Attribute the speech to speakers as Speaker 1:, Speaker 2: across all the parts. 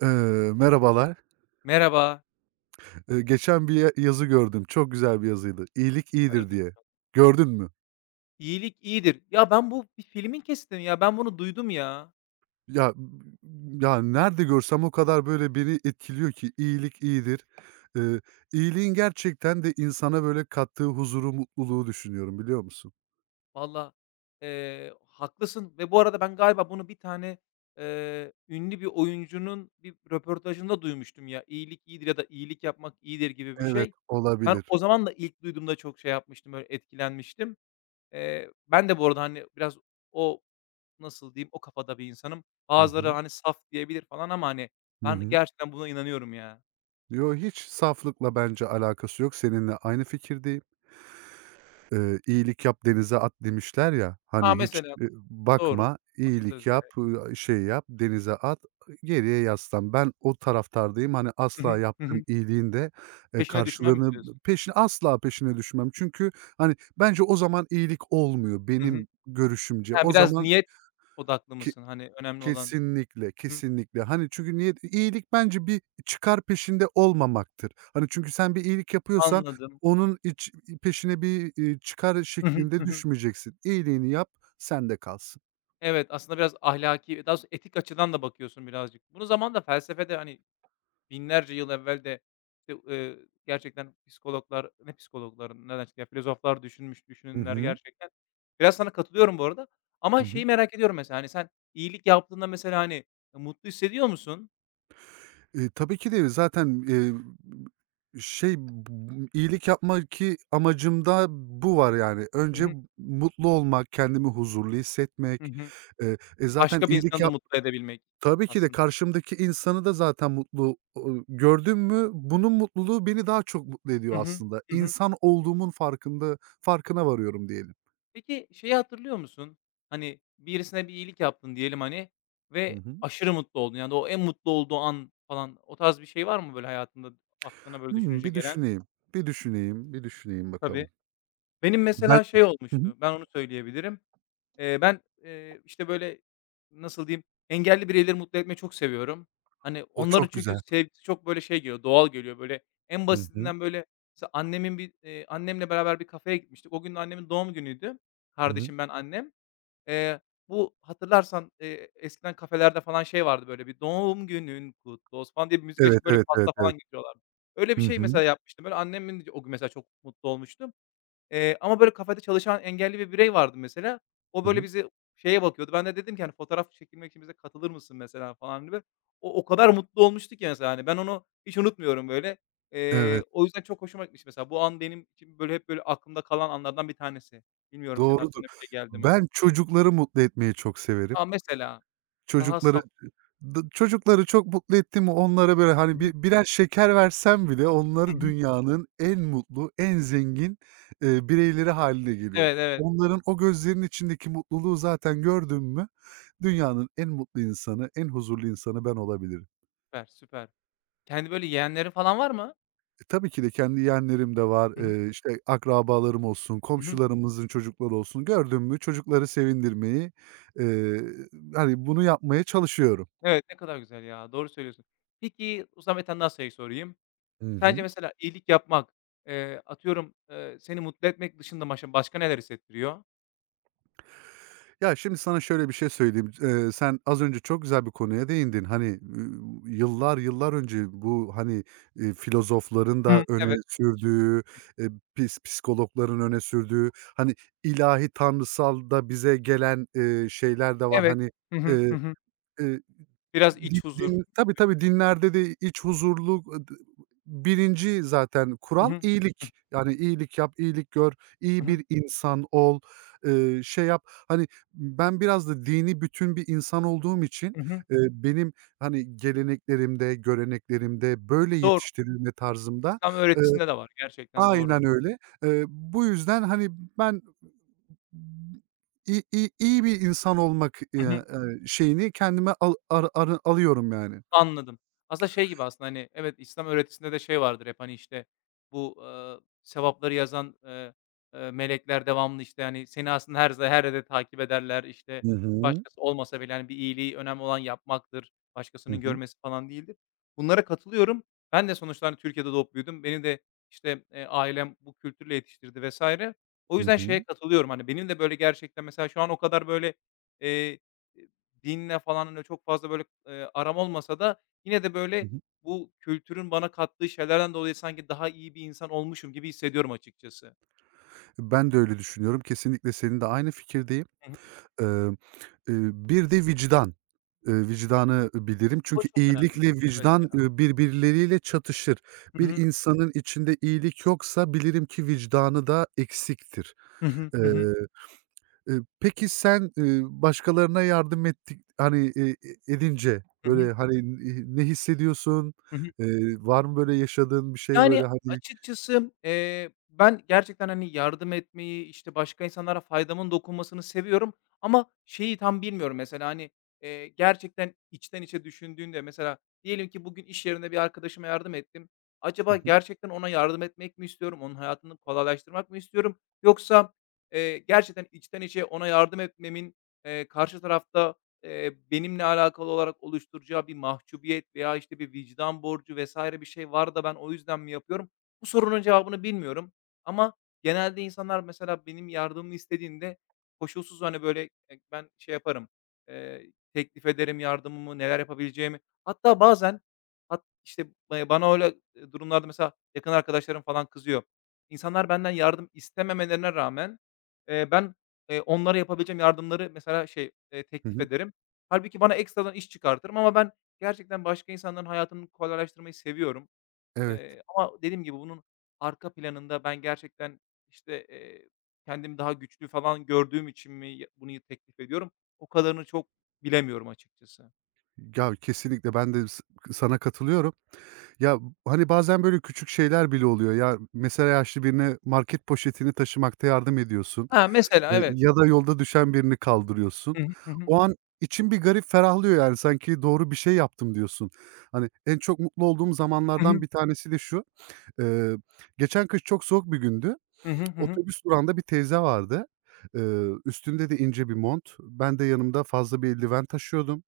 Speaker 1: Merhabalar.
Speaker 2: Merhaba.
Speaker 1: Geçen bir yazı gördüm. Çok güzel bir yazıydı. "İyilik iyidir."
Speaker 2: Hayırdır
Speaker 1: diye.
Speaker 2: inşallah.
Speaker 1: Gördün mü?
Speaker 2: İyilik iyidir. Ya, ben bu bir filmin kesitini ya, ben bunu duydum ya.
Speaker 1: Ya, Nerede görsem o kadar böyle beni etkiliyor ki iyilik iyidir. Eee, iyiliğin gerçekten de insana böyle kattığı huzuru, mutluluğu düşünüyorum, biliyor musun?
Speaker 2: Valla, haklısın ve bu arada ben galiba bunu bir tane, ünlü bir oyuncunun bir röportajında duymuştum ya. İyilik iyidir ya da iyilik yapmak iyidir gibi bir
Speaker 1: Evet,
Speaker 2: şey. Ben
Speaker 1: olabilir.
Speaker 2: o zaman da ilk duyduğumda çok şey yapmıştım, böyle etkilenmiştim. Ben de bu arada, hani, biraz o, nasıl diyeyim, o kafada bir insanım.
Speaker 1: Hı
Speaker 2: Bazıları,
Speaker 1: hı.
Speaker 2: hani, saf diyebilir falan ama, hani,
Speaker 1: Hı
Speaker 2: ben
Speaker 1: hı.
Speaker 2: gerçekten buna inanıyorum ya.
Speaker 1: Yo, hiç saflıkla bence alakası yok. Seninle aynı fikirdeyim. "İyilik yap, denize at." demişler ya,
Speaker 2: A,
Speaker 1: hani, hiç,
Speaker 2: mesela. Doğru.
Speaker 1: bakma, iyilik
Speaker 2: Atasözleri.
Speaker 1: yap, şey yap, denize at, geriye yaslan. Ben o taraftardayım. Hani,
Speaker 2: Hı
Speaker 1: asla
Speaker 2: hı. Hı hı.
Speaker 1: yaptığım iyiliğin de,
Speaker 2: Peşine düşmem mi
Speaker 1: karşılığını
Speaker 2: diyorsun?
Speaker 1: peşine düşmem. Çünkü, hani, bence o zaman iyilik olmuyor
Speaker 2: Hı hı.
Speaker 1: benim görüşümce.
Speaker 2: Ha,
Speaker 1: O
Speaker 2: biraz
Speaker 1: zaman
Speaker 2: niyet odaklı
Speaker 1: ke
Speaker 2: mısın? Hani önemli olan.
Speaker 1: kesinlikle,
Speaker 2: Hı,
Speaker 1: kesinlikle. Hani, çünkü niye iyilik bence bir çıkar peşinde olmamaktır. Hani, çünkü sen bir iyilik yapıyorsan
Speaker 2: anladım.
Speaker 1: onun iç peşine bir, çıkar
Speaker 2: Hı hı.
Speaker 1: şeklinde
Speaker 2: Hı hı.
Speaker 1: düşmeyeceksin. İyiliğini yap, sende kalsın.
Speaker 2: Evet, aslında biraz ahlaki, daha doğrusu etik açıdan da bakıyorsun birazcık. Bunu zamanında felsefede, hani, binlerce yıl evvel de, işte, gerçekten psikologlar, ne psikologların, nereden çıktı ya, filozoflar düşünmüş,
Speaker 1: Hı
Speaker 2: düşünürler
Speaker 1: hı.
Speaker 2: gerçekten. Biraz sana katılıyorum bu arada
Speaker 1: Hı
Speaker 2: ama
Speaker 1: hı.
Speaker 2: şeyi merak ediyorum mesela, hani, sen iyilik yaptığında mesela, hani, mutlu hissediyor musun?
Speaker 1: Tabii ki de zaten, şey, b iyilik yapmaki amacımda bu var yani.
Speaker 2: Hı
Speaker 1: Önce
Speaker 2: hı.
Speaker 1: mutlu olmak, kendimi huzurlu
Speaker 2: Hı
Speaker 1: hissetmek.
Speaker 2: hı.
Speaker 1: E, zaten
Speaker 2: Başka bir
Speaker 1: iyilik
Speaker 2: insanı da
Speaker 1: yap
Speaker 2: mutlu edebilmek
Speaker 1: Tabii ki de
Speaker 2: aslında.
Speaker 1: karşımdaki insanı da zaten mutlu, gördüm mü bunun mutluluğu beni daha çok mutlu
Speaker 2: Hı
Speaker 1: ediyor
Speaker 2: hı.
Speaker 1: aslında.
Speaker 2: Hı hı.
Speaker 1: İnsan olduğumun farkına varıyorum diyelim.
Speaker 2: Peki şeyi hatırlıyor musun? Hani, birisine bir iyilik yaptın diyelim, hani,
Speaker 1: Hı
Speaker 2: ve
Speaker 1: hı.
Speaker 2: aşırı mutlu oldun. Yani o en mutlu olduğu an falan o tarz bir şey var mı böyle hayatında aklına böyle
Speaker 1: Hımm,
Speaker 2: düşününce
Speaker 1: bir
Speaker 2: gelen?
Speaker 1: düşüneyim, bir düşüneyim, bir düşüneyim
Speaker 2: Tabii.
Speaker 1: bakalım.
Speaker 2: Benim
Speaker 1: Ben
Speaker 2: mesela şey
Speaker 1: Hı hı.
Speaker 2: olmuştu, ben onu söyleyebilirim. Ben, işte, böyle, nasıl diyeyim, engelli bireyleri mutlu etmeyi çok seviyorum. Hani,
Speaker 1: O
Speaker 2: onların
Speaker 1: çok
Speaker 2: çünkü
Speaker 1: güzel.
Speaker 2: sevgisi çok, böyle, şey geliyor, doğal geliyor, böyle. En
Speaker 1: Hı hı.
Speaker 2: basitinden, böyle, mesela annemin bir, annemle beraber bir kafeye gitmiştik. O gün de annemin doğum günüydü.
Speaker 1: Hı hı.
Speaker 2: Kardeşim, ben, annem. Eee, bu hatırlarsan, eskiden kafelerde falan şey vardı, böyle, bir "Doğum günün kutlu olsun." falan diye bir müzik
Speaker 1: Evet,
Speaker 2: açıp, böyle,
Speaker 1: evet, evet,
Speaker 2: pasta falan
Speaker 1: evet.
Speaker 2: getiriyorlardı. Öyle
Speaker 1: Hı
Speaker 2: bir şey
Speaker 1: hı.
Speaker 2: mesela yapmıştım. Böyle, annemin de o gün mesela çok mutlu olmuştu. Ama böyle kafede çalışan engelli bir birey vardı mesela. O
Speaker 1: Hı
Speaker 2: böyle
Speaker 1: hı.
Speaker 2: bizi şeye bakıyordu. Ben de dedim ki, hani, "Fotoğraf çekilmek için bize katılır mısın mesela?" falan gibi. O kadar mutlu olmuştu ki mesela, hani, ben onu hiç unutmuyorum böyle.
Speaker 1: Evet,
Speaker 2: O yüzden çok hoşuma gitmişti mesela. Bu an benim için böyle hep böyle aklımda kalan anlardan bir tanesi. Bilmiyorum senin
Speaker 1: doğrudur.
Speaker 2: aklına bir şey geldi mi?
Speaker 1: Ben çocukları mutlu etmeyi çok severim.
Speaker 2: A, mesela daha
Speaker 1: Çocukları
Speaker 2: saf.
Speaker 1: Çocukları çok mutlu ettin mi onlara, böyle,
Speaker 2: Hı
Speaker 1: hani,
Speaker 2: hı.
Speaker 1: bir birer şeker versem bile
Speaker 2: Hı
Speaker 1: onları
Speaker 2: hı.
Speaker 1: dünyanın en mutlu, en zengin, bireyleri hâline geliyor.
Speaker 2: Evet, evet.
Speaker 1: Onların o gözlerinin içindeki mutluluğu zaten gördüm mü dünyanın en mutlu insanı, en huzurlu insanı ben olabilirim.
Speaker 2: Süper, süper. Kendi böyle yeğenlerin falan var mı?
Speaker 1: E, tabii ki de kendi yeğenlerim de var.
Speaker 2: Hı hı.
Speaker 1: İşte, akrabalarım olsun,
Speaker 2: Hı hı.
Speaker 1: komşularımızın çocukları olsun. Gördüm mü çocukları sevindirmeyi, eee, hani, bunu yapmaya çalışıyorum.
Speaker 2: Evet, ne kadar güzel ya. Doğru söylüyorsun. Peki o zaman bir tane daha şey sorayım.
Speaker 1: Hı
Speaker 2: Sence
Speaker 1: hı.
Speaker 2: mesela iyilik yapmak, atıyorum, seni mutlu etmek dışında maşa başka neler hissettiriyor?
Speaker 1: Ya, şimdi sana şöyle bir şey söyleyeyim. Sen az önce çok güzel bir konuya değindin. Hani, yıllar önce bu, hani, filozofların da
Speaker 2: Hımm,
Speaker 1: öne
Speaker 2: evet,
Speaker 1: sürdüğü, eee, psikologların öne sürdüğü, hani, ilahi tanrısal da bize gelen, şeyler de var.
Speaker 2: evet.
Speaker 1: Hani,
Speaker 2: Hı hı, hı
Speaker 1: eee,
Speaker 2: hı.
Speaker 1: eee
Speaker 2: Biraz
Speaker 1: Di
Speaker 2: iç huzur
Speaker 1: din Tabii,
Speaker 2: gibi.
Speaker 1: tabii, dinlerde de iç huzurluluk, d zaten
Speaker 2: Hı
Speaker 1: kural
Speaker 2: hı. Hı
Speaker 1: iyilik. Yani iyilik yap, iyilik gör,
Speaker 2: hı,
Speaker 1: iyi
Speaker 2: hı hı.
Speaker 1: bir insan ol, şey yap. Hani, ben biraz da dini bütün bir insan olduğum için, benim, hani, geleneklerimde, göreneklerimde, böyle
Speaker 2: Doğru.
Speaker 1: yetiştirilme tarzımda,
Speaker 2: İslam
Speaker 1: eee
Speaker 2: öğretisinde de var. Gerçekten doğru.
Speaker 1: Aynen öyle. Bu yüzden, hani, ben i i iyi bir insan olmak,
Speaker 2: Hı hı.
Speaker 1: şeyini kendime al ar arı alıyorum yani.
Speaker 2: Anladım. Aslında şey gibi aslında, hani, evet, İslam öğretisinde de şey vardır hep, hani, işte, bu, sevapları yazan, melekler devamlı, işte, hani, seni aslında her yerde takip ederler. İşte
Speaker 1: Hı hı.
Speaker 2: başkası olmasa bile, hani, bir iyiliği önemli olan yapmaktır,
Speaker 1: Hı
Speaker 2: başkasının
Speaker 1: hı.
Speaker 2: görmesi falan değildir. Bunlara katılıyorum. Ben de sonuçta, hani, Türkiye'de doğup büyüdüm. Beni de, işte, ailem bu kültürle yetiştirdi vesaire. O
Speaker 1: Hı
Speaker 2: yüzden şeye
Speaker 1: hı.
Speaker 2: katılıyorum, hani, benim de böyle gerçekten mesela şu an o kadar böyle, eee dinle falan, öyle çok fazla, böyle, aram olmasa da yine de,
Speaker 1: Hı
Speaker 2: böyle,
Speaker 1: hı.
Speaker 2: bu kültürün bana kattığı şeylerden dolayı sanki daha iyi bir insan olmuşum gibi hissediyorum açıkçası.
Speaker 1: Ben de öyle düşünüyorum. Kesinlikle seninle aynı fikirdeyim.
Speaker 2: Hı hı.
Speaker 1: Emm, Bir de vicdan. Vicdanı bilirim.
Speaker 2: O
Speaker 1: Çünkü
Speaker 2: çok önemli bir
Speaker 1: iyilikle
Speaker 2: şey. Evet ya.
Speaker 1: vicdan, birbirleriyle çatışır.
Speaker 2: Hı
Speaker 1: Bir
Speaker 2: hı.
Speaker 1: insanın içinde iyilik yoksa bilirim ki vicdanı da eksiktir.
Speaker 2: Hı hı.
Speaker 1: Eee,
Speaker 2: Hı hı.
Speaker 1: peki sen, başkalarına yardım ettik hani, edince
Speaker 2: Hı hı.
Speaker 1: böyle, hani, ne hissediyorsun?
Speaker 2: Hı hı.
Speaker 1: Var mı böyle yaşadığın bir şey
Speaker 2: Yani,
Speaker 1: böyle, hani?
Speaker 2: açıkçası, ben gerçekten, hani, yardım etmeyi, işte, başka insanlara faydamın dokunmasını seviyorum ama şeyi tam bilmiyorum mesela, hani, gerçekten içten içe düşündüğünde mesela diyelim ki bugün iş yerinde bir arkadaşıma yardım ettim.
Speaker 1: Hı
Speaker 2: Acaba
Speaker 1: hı.
Speaker 2: gerçekten ona yardım etmek mi istiyorum? Onun hayatını kolaylaştırmak mı istiyorum? Yoksa, gerçekten içten içe ona yardım etmemin, karşı tarafta benimle alakalı olarak oluşturacağı bir mahcubiyet veya, işte, bir vicdan borcu vesaire bir şey var da ben o yüzden mi yapıyorum? Bu sorunun cevabını bilmiyorum ama genelde insanlar mesela benim yardımımı istediğinde koşulsuz, hani, böyle, ben şey yaparım, teklif ederim yardımımı, neler yapabileceğimi. Hatta bazen işte, bana öyle, durumlarda mesela yakın arkadaşlarım falan kızıyor. İnsanlar benden yardım istememelerine rağmen, ben, onlara yapabileceğim yardımları mesela şey,
Speaker 1: Hı
Speaker 2: teklif
Speaker 1: hı.
Speaker 2: ederim. Halbuki bana ekstradan iş çıkartırım ama ben gerçekten başka insanların hayatını kolaylaştırmayı seviyorum.
Speaker 1: Evet.
Speaker 2: Ama dediğim gibi bunun arka planında ben gerçekten, işte, kendimi daha güçlü falan gördüğüm için mi bunu teklif ediyorum, o kadarını çok bilemiyorum açıkçası.
Speaker 1: Kesinlikle ben de sana katılıyorum. Ya, hani, bazen böyle küçük şeyler bile oluyor. Ya, mesela yaşlı birine market poşetini taşımakta yardım ediyorsun,
Speaker 2: Ha, mesela evet.
Speaker 1: ya da yolda düşen birini kaldırıyorsun.
Speaker 2: Hı hı. Hı hı.
Speaker 1: O an için bir garip ferahlıyor, yani, sanki doğru bir şey yaptım diyorsun. Hani, en çok mutlu olduğum
Speaker 2: Hı hı.
Speaker 1: zamanlardan bir tanesi de şu, eee, geçen kış çok soğuk bir gündü.
Speaker 2: Hı hı. Hı hı.
Speaker 1: Otobüs durağında bir teyze vardı. Üstünde de ince bir mont. Ben de yanımda fazla bir eldiven taşıyordum.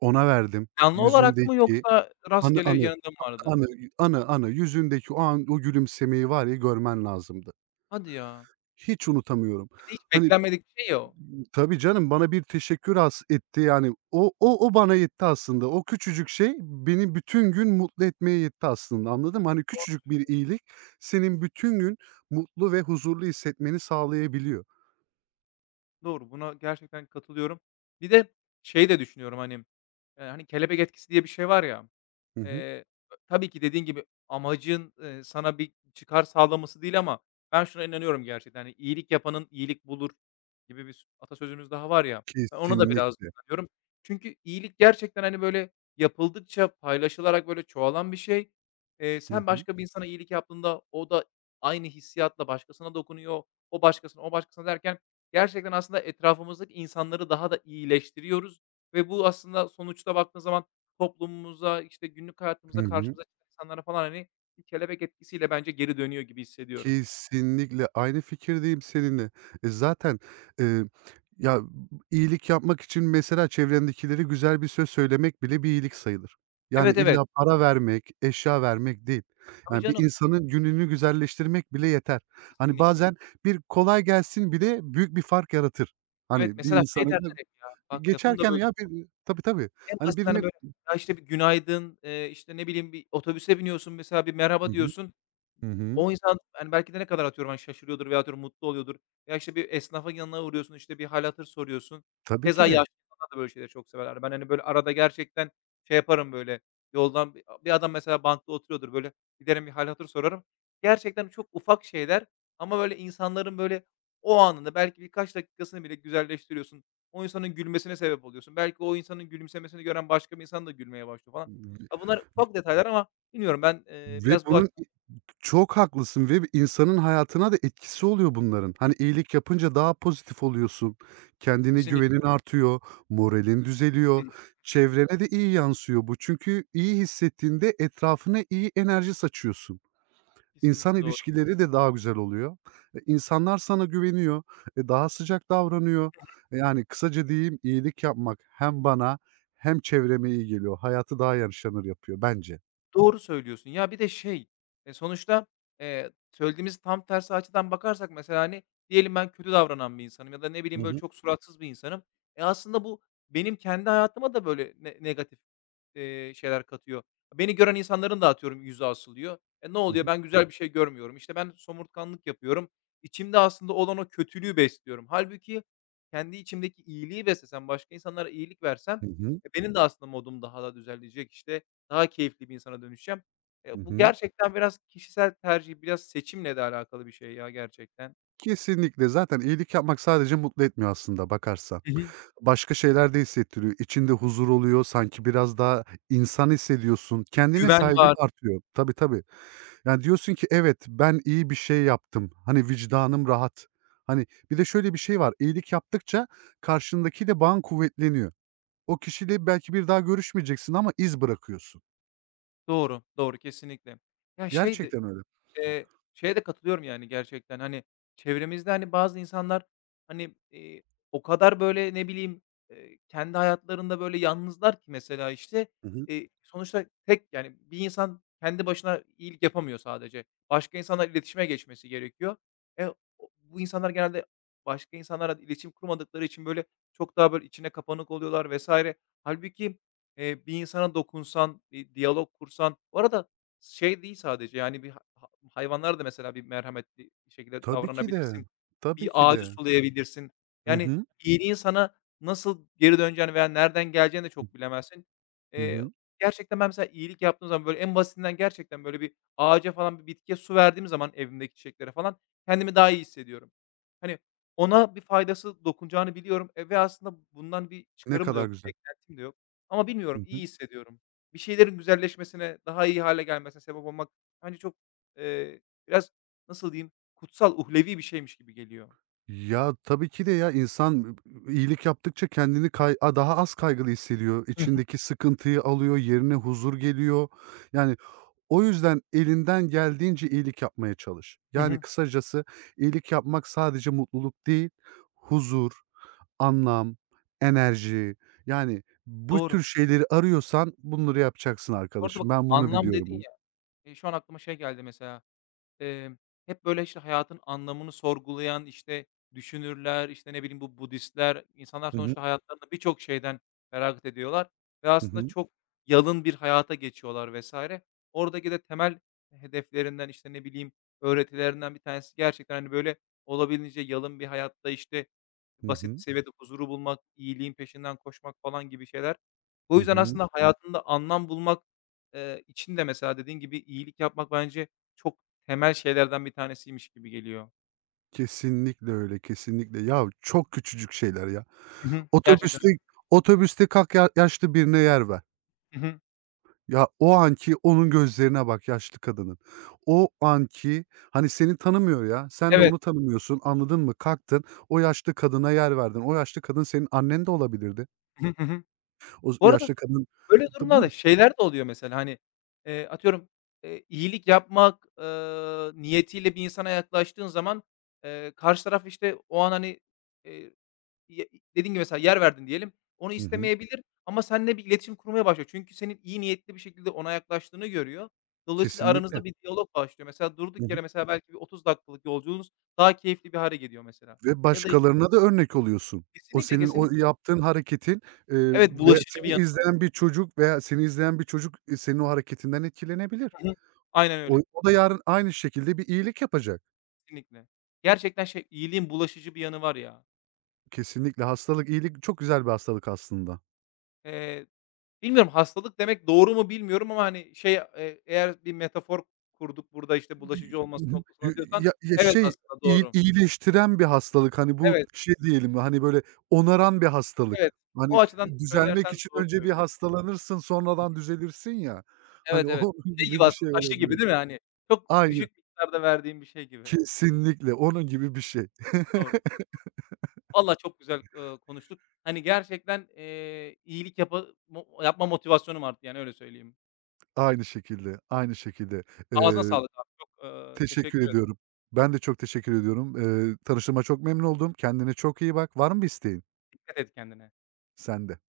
Speaker 1: Ona verdim.
Speaker 2: Planlı olarak mı
Speaker 1: Yüzündeki
Speaker 2: yoksa
Speaker 1: anı
Speaker 2: rastgele
Speaker 1: anı,
Speaker 2: yanında mı vardı?
Speaker 1: anı, anı, anı, Yüzündeki o an o gülümsemeyi var ya görmen lazımdı.
Speaker 2: Hadi ya.
Speaker 1: Hiç unutamıyorum.
Speaker 2: Bir de hiç
Speaker 1: Hani
Speaker 2: beklenmedik bir şey ya o.
Speaker 1: Tabii canım, bana bir teşekkür as etti yani. O bana yetti aslında. O küçücük şey beni bütün gün mutlu etmeye yetti aslında, anladın mı? Hani
Speaker 2: Doğru.
Speaker 1: küçücük bir iyilik senin bütün gün mutlu ve huzurlu hissetmeni sağlayabiliyor.
Speaker 2: Doğru, buna gerçekten katılıyorum. Bir de şey de düşünüyorum, hani, hani, kelebek etkisi diye bir şey var ya.
Speaker 1: Hı hı.
Speaker 2: Eee, tabii ki dediğin gibi amacın, sana bir çıkar sağlaması değil ama ben şuna inanıyorum gerçekten, hani, iyilik yapanın iyilik bulur." gibi bir atasözümüz daha var ya, ben ona da biraz
Speaker 1: Kesinlikle.
Speaker 2: inanıyorum. Çünkü iyilik gerçekten, hani, böyle, yapıldıkça, paylaşılarak, böyle, çoğalan bir şey.
Speaker 1: Hı
Speaker 2: Sen
Speaker 1: hı.
Speaker 2: başka bir insana iyilik yaptığında o da aynı hissiyatla başkasına dokunuyor, o başkasına, o başkasına derken gerçekten aslında etrafımızdaki insanları daha da iyileştiriyoruz ve bu aslında sonuçta baktığın zaman toplumumuza, işte, günlük
Speaker 1: Hı
Speaker 2: hayatımıza
Speaker 1: hı.
Speaker 2: karşımıza çıkan insanlara falan, hani, bir kelebek etkisiyle bence geri dönüyor gibi hissediyorum.
Speaker 1: Kesinlikle aynı fikirdeyim seninle. E, zaten, eee, ya, iyilik yapmak için mesela çevrendekilere güzel bir söz söylemek bile bir iyilik sayılır. Yani
Speaker 2: Evet, evet.
Speaker 1: illa para vermek, eşya vermek değil.
Speaker 2: Tabii
Speaker 1: Yani bir
Speaker 2: canım.
Speaker 1: insanın gününü güzelleştirmek bile yeter. Hani
Speaker 2: Kesinlikle.
Speaker 1: bazen bir kolay gelsin bile büyük bir fark yaratır.
Speaker 2: Evet,
Speaker 1: Hani bir
Speaker 2: mesela şey
Speaker 1: insanı da
Speaker 2: derler hep ya, bak lafını da
Speaker 1: geçerken ya
Speaker 2: böldüm.
Speaker 1: bir Tabii, tabii.
Speaker 2: En
Speaker 1: Hani
Speaker 2: basitinden, hani,
Speaker 1: birine
Speaker 2: böyle, ya, işte, bir günaydın, işte, ne bileyim, bir otobüse biniyorsun mesela, bir
Speaker 1: Hı
Speaker 2: merhaba
Speaker 1: hı.
Speaker 2: diyorsun.
Speaker 1: Hı hı.
Speaker 2: O insan, hani, belki de ne kadar atıyorum, hani, şaşırıyordur veya atıyorum mutlu oluyordur veya, işte, bir esnafın yanına uğruyorsun, işte, bir hâl hatır soruyorsun.
Speaker 1: Tabii ki
Speaker 2: Keza
Speaker 1: de.
Speaker 2: yaşlı insanlar da böyle şeyleri çok severler. Ben, hani, böyle arada gerçekten şey yaparım böyle, yoldan bir adam mesela bankta oturuyordur, böyle giderim bir hâl hatır sorarım. Gerçekten çok ufak şeyler ama böyle insanların böyle o anında belki birkaç dakikasını bile güzelleştiriyorsun. O insanın gülmesine sebep oluyorsun. Belki o insanın gülümsemesini gören başka bir insan da gülmeye başlıyor falan. Ya, bunlar ufak detaylar ama bilmiyorum ben,
Speaker 1: Ve
Speaker 2: biraz bu
Speaker 1: bunun
Speaker 2: açıdan
Speaker 1: Çok haklısın ve insanın hayatına da etkisi oluyor bunların. Hani, iyilik yapınca daha pozitif oluyorsun. Kendine
Speaker 2: kesinlik
Speaker 1: güvenin artıyor, moralin düzeliyor.
Speaker 2: Hı hı. Hı hı.
Speaker 1: Çevrene de iyi yansıyor bu. Çünkü iyi hissettiğinde etrafına iyi enerji saçıyorsun. İnsan
Speaker 2: Kesinlikle doğru.
Speaker 1: ilişkileri de daha güzel oluyor. E, insanlar sana güveniyor, e, daha sıcak davranıyor. E, yani kısaca diyeyim, iyilik yapmak hem bana hem çevreme iyi geliyor. Hayatı daha yaşanır yapıyor bence.
Speaker 2: Doğru söylüyorsun. Ya, bir de şey, e, sonuçta, söylediğimiz tam tersi açıdan bakarsak mesela, hani, diyelim ben kötü davranan bir insanım ya da ne
Speaker 1: Hı
Speaker 2: bileyim, böyle,
Speaker 1: hı.
Speaker 2: çok suratsız bir insanım. E, aslında bu benim kendi hayatıma da, böyle, ne negatif, şeyler katıyor. Beni gören insanların da atıyorum yüzü asılıyor. E, ne
Speaker 1: Hı
Speaker 2: oluyor?
Speaker 1: hı.
Speaker 2: Ben güzel bir şey görmüyorum. İşte, ben somurtkanlık yapıyorum. İçimde aslında olan o kötülüğü besliyorum. Halbuki kendi içimdeki iyiliği beslesem, başka insanlara iyilik versem,
Speaker 1: Hı hı.
Speaker 2: e, benim de aslında modum daha da düzelecek, işte, daha keyifli bir insana dönüşeceğim.
Speaker 1: Hı
Speaker 2: Bu
Speaker 1: hı.
Speaker 2: gerçekten biraz kişisel tercih, biraz seçimle de alakalı bir şey ya gerçekten.
Speaker 1: Kesinlikle. Zaten iyilik yapmak sadece mutlu etmiyor aslında bakarsan.
Speaker 2: Hı hı.
Speaker 1: Başka şeyler de hissettiriyor. İçinde huzur oluyor. Sanki biraz daha insan hissediyorsun. Kendine
Speaker 2: Güven
Speaker 1: saygın
Speaker 2: var.
Speaker 1: artıyor. Tabii tabii. Yani diyorsun ki evet ben iyi bir şey yaptım. Hani vicdanım rahat. Hani bir de şöyle bir şey var. İyilik yaptıkça karşındaki de bağın kuvvetleniyor. O kişiyle belki bir daha görüşmeyeceksin ama iz bırakıyorsun.
Speaker 2: Doğru, doğru kesinlikle. Ya şey de.
Speaker 1: Gerçekten öyle.
Speaker 2: Eee, şeye de katılıyorum yani gerçekten, hani, çevremizde, hani, bazı insanlar, hani, o kadar böyle, ne bileyim, kendi hayatlarında böyle yalnızlar ki mesela, işte,
Speaker 1: Hı hı.
Speaker 2: sonuçta tek, yani, bir insan kendi başına iyilik yapamıyor sadece. Başka insanlarla iletişime geçmesi gerekiyor. E, o bu insanlar genelde başka insanlarla iletişim kurmadıkları için böyle çok daha böyle içine kapanık oluyorlar vs. Hâlbuki, bir insana dokunsan, bir diyalog kursan. Bu arada şey değil sadece, yani, bir ha hayvanlara da mesela bir merhametli şekilde
Speaker 1: Tabii ki de.
Speaker 2: davranabilirsin.
Speaker 1: Tabii
Speaker 2: Bir
Speaker 1: ki
Speaker 2: ağacı
Speaker 1: de.
Speaker 2: sulayabilirsin.
Speaker 1: Hı
Speaker 2: Yani,
Speaker 1: hı.
Speaker 2: iyiliğin sana nasıl geri döneceğini veya nereden geleceğini de çok bilemezsin.
Speaker 1: Hı
Speaker 2: Eee,
Speaker 1: hı.
Speaker 2: gerçekten ben mesela iyilik yaptığım zaman, böyle, en basitinden gerçekten, böyle, bir ağaca falan, bir bitkiye su verdiğim zaman evimdeki çiçeklere falan kendimi daha iyi hissediyorum. Hani, ona bir faydası dokunacağını biliyorum, ve aslında bundan bir
Speaker 1: Ne
Speaker 2: çıkarım da
Speaker 1: kadar
Speaker 2: yok, bir
Speaker 1: güzel.
Speaker 2: beklentim de yok ama
Speaker 1: Hı
Speaker 2: bilmiyorum,
Speaker 1: hı.
Speaker 2: iyi hissediyorum. Bir şeylerin güzelleşmesine, daha iyi hale gelmesine sebep olmak bence çok. Eee, biraz nasıl diyeyim, kutsal, uhlevi bir şeymiş gibi geliyor.
Speaker 1: Ya, tabii ki de ya. İnsan iyilik yaptıkça kendini kay a daha az kaygılı hissediyor.
Speaker 2: Hı hı.
Speaker 1: İçindeki sıkıntıyı alıyor, yerine huzur geliyor. Yani, o yüzden elinden geldiğince iyilik yapmaya çalış.
Speaker 2: Hı
Speaker 1: Yani,
Speaker 2: hı.
Speaker 1: kısacası iyilik yapmak sadece mutluluk değil, huzur, anlam, enerji, yani, bu tür
Speaker 2: Doğru.
Speaker 1: şeyleri arıyorsan bunları yapacaksın
Speaker 2: Bu arada
Speaker 1: arkadaşım.
Speaker 2: bak
Speaker 1: Ben bunu
Speaker 2: anlam dedin
Speaker 1: biliyorum.
Speaker 2: ya, şu an aklıma şey geldi mesela. Emm, hep böyle, işte, hayatın anlamını sorgulayan, işte, düşünürler, işte, ne bileyim, bu Budistler, insanlar
Speaker 1: Hı hı.
Speaker 2: sonuçta hayatlarında birçok şeyden feragat ediyorlar ve
Speaker 1: Hı
Speaker 2: aslında
Speaker 1: hı.
Speaker 2: çok yalın bir hayata geçiyorlar vesaire. Oradaki de temel hedeflerinden, işte, ne bileyim, öğretilerinden bir tanesi gerçekten, hani, böyle, olabildiğince yalın bir hayatta, işte,
Speaker 1: Hı
Speaker 2: basit bir
Speaker 1: hı.
Speaker 2: seviyede huzuru bulmak, iyiliğin peşinden koşmak falan gibi şeyler. O
Speaker 1: Hı
Speaker 2: yüzden
Speaker 1: hı.
Speaker 2: aslında hayatında anlam bulmak, için de mesela dediğin gibi iyilik yapmak bence çok temel şeylerden bir tanesiymiş gibi geliyor.
Speaker 1: Kesinlikle öyle, kesinlikle. Ya, çok küçücük şeyler ya.
Speaker 2: Hı hı. Gerçekten.
Speaker 1: Otobüste otobüste kalk ya yaşlı birine yer ver.
Speaker 2: Hı hı.
Speaker 1: Ya, o anki onun gözlerine bak yaşlı kadının. O anki, hani, seni tanımıyor ya, sen de
Speaker 2: Evet.
Speaker 1: onu tanımıyorsun, anladın mı? Kalktın, o yaşlı kadına yer verdin. O yaşlı kadın senin annen de olabilirdi.
Speaker 2: Hı hı. Hı hı.
Speaker 1: O
Speaker 2: Bu arada
Speaker 1: yaşlı kadın
Speaker 2: böyle
Speaker 1: Tabii,
Speaker 2: durumlarda
Speaker 1: buyurun.
Speaker 2: şeyler de oluyor mesela, hani, atıyorum, iyilik yapmak, niyetiyle bir insana yaklaştığın zaman, karşı taraf, işte, o an, hani, eee Ye dediğin gibi mesela yer verdin diyelim, onu
Speaker 1: Hı hı.
Speaker 2: istemeyebilir ama seninle bir iletişim kurmaya başlıyor. Çünkü senin iyi niyetli bir şekilde ona yaklaştığını görüyor. Dolayısıyla
Speaker 1: Kesinlikle.
Speaker 2: aranızda bir diyalog başlıyor. Mesela
Speaker 1: Hı
Speaker 2: durduk
Speaker 1: hı.
Speaker 2: yere mesela belki bir 30 dakikalık yolculuğunuz daha keyifli bir hâle geliyor mesela.
Speaker 1: Ve
Speaker 2: Ya da işte.
Speaker 1: başkalarına da örnek oluyorsun. O
Speaker 2: Kesinlikle,
Speaker 1: senin o
Speaker 2: kesinlikle.
Speaker 1: yaptığın hareketin,
Speaker 2: Evet,
Speaker 1: ve
Speaker 2: bulaşıcı bir yanı
Speaker 1: seni
Speaker 2: var.
Speaker 1: izleyen bir çocuk veya Seni izleyen bir çocuk, senin o hareketinden etkilenebilir.
Speaker 2: Hı hı. Aynen
Speaker 1: O
Speaker 2: öyle.
Speaker 1: o da yarın aynı şekilde bir iyilik yapacak.
Speaker 2: Kesinlikle. Gerçekten şey, iyiliğin bulaşıcı bir yanı var ya.
Speaker 1: Kesinlikle hastalık, iyilik çok güzel bir hastalık aslında.
Speaker 2: Eee, bilmiyorum hastalık demek doğru mu bilmiyorum ama, hani, şey, eğer bir metafor kurduk burada, işte, bulaşıcı
Speaker 1: Hı
Speaker 2: olması
Speaker 1: hı.
Speaker 2: noktasına
Speaker 1: Yü
Speaker 2: diyorsan
Speaker 1: ya ya
Speaker 2: evet
Speaker 1: şey,
Speaker 2: aslında doğru.
Speaker 1: iyileştiren bir hastalık, hani, bu
Speaker 2: Evet,
Speaker 1: şey diyelim, hani, böyle onaran bir
Speaker 2: evet.
Speaker 1: hastalık.
Speaker 2: O
Speaker 1: Hani,
Speaker 2: açıdan
Speaker 1: düzelmek
Speaker 2: söylersen
Speaker 1: için
Speaker 2: doğru
Speaker 1: önce bir
Speaker 2: söylüyorsun.
Speaker 1: hastalanırsın,
Speaker 2: Hı
Speaker 1: sonradan
Speaker 2: hı.
Speaker 1: düzelirsin ya. Hani,
Speaker 2: Evet, evet.
Speaker 1: onun
Speaker 2: Şey
Speaker 1: gibi
Speaker 2: gibi
Speaker 1: bir
Speaker 2: aslında,
Speaker 1: şey
Speaker 2: aşı gibi
Speaker 1: olabilir.
Speaker 2: değil mi? Hani, çok
Speaker 1: Aynen.
Speaker 2: düşük miktarda verdiğin bir şey gibi.
Speaker 1: Kesinlikle onun gibi bir şey.
Speaker 2: Doğru, doğru. Vallahi çok güzel, konuştuk. Hani, gerçekten, iyilik yapa mo yapma motivasyonum arttı yani, öyle söyleyeyim.
Speaker 1: Aynı şekilde, aynı şekilde.
Speaker 2: Ağzına
Speaker 1: Eee
Speaker 2: sağlık abi. Çok,
Speaker 1: Teşekkür
Speaker 2: teşekkür ederim.
Speaker 1: ediyorum. Ben de çok teşekkür ediyorum. Tanıştığıma çok memnun oldum. Kendine çok iyi bak. Var mı bir isteğin?
Speaker 2: Dikkat et kendine.
Speaker 1: Sende.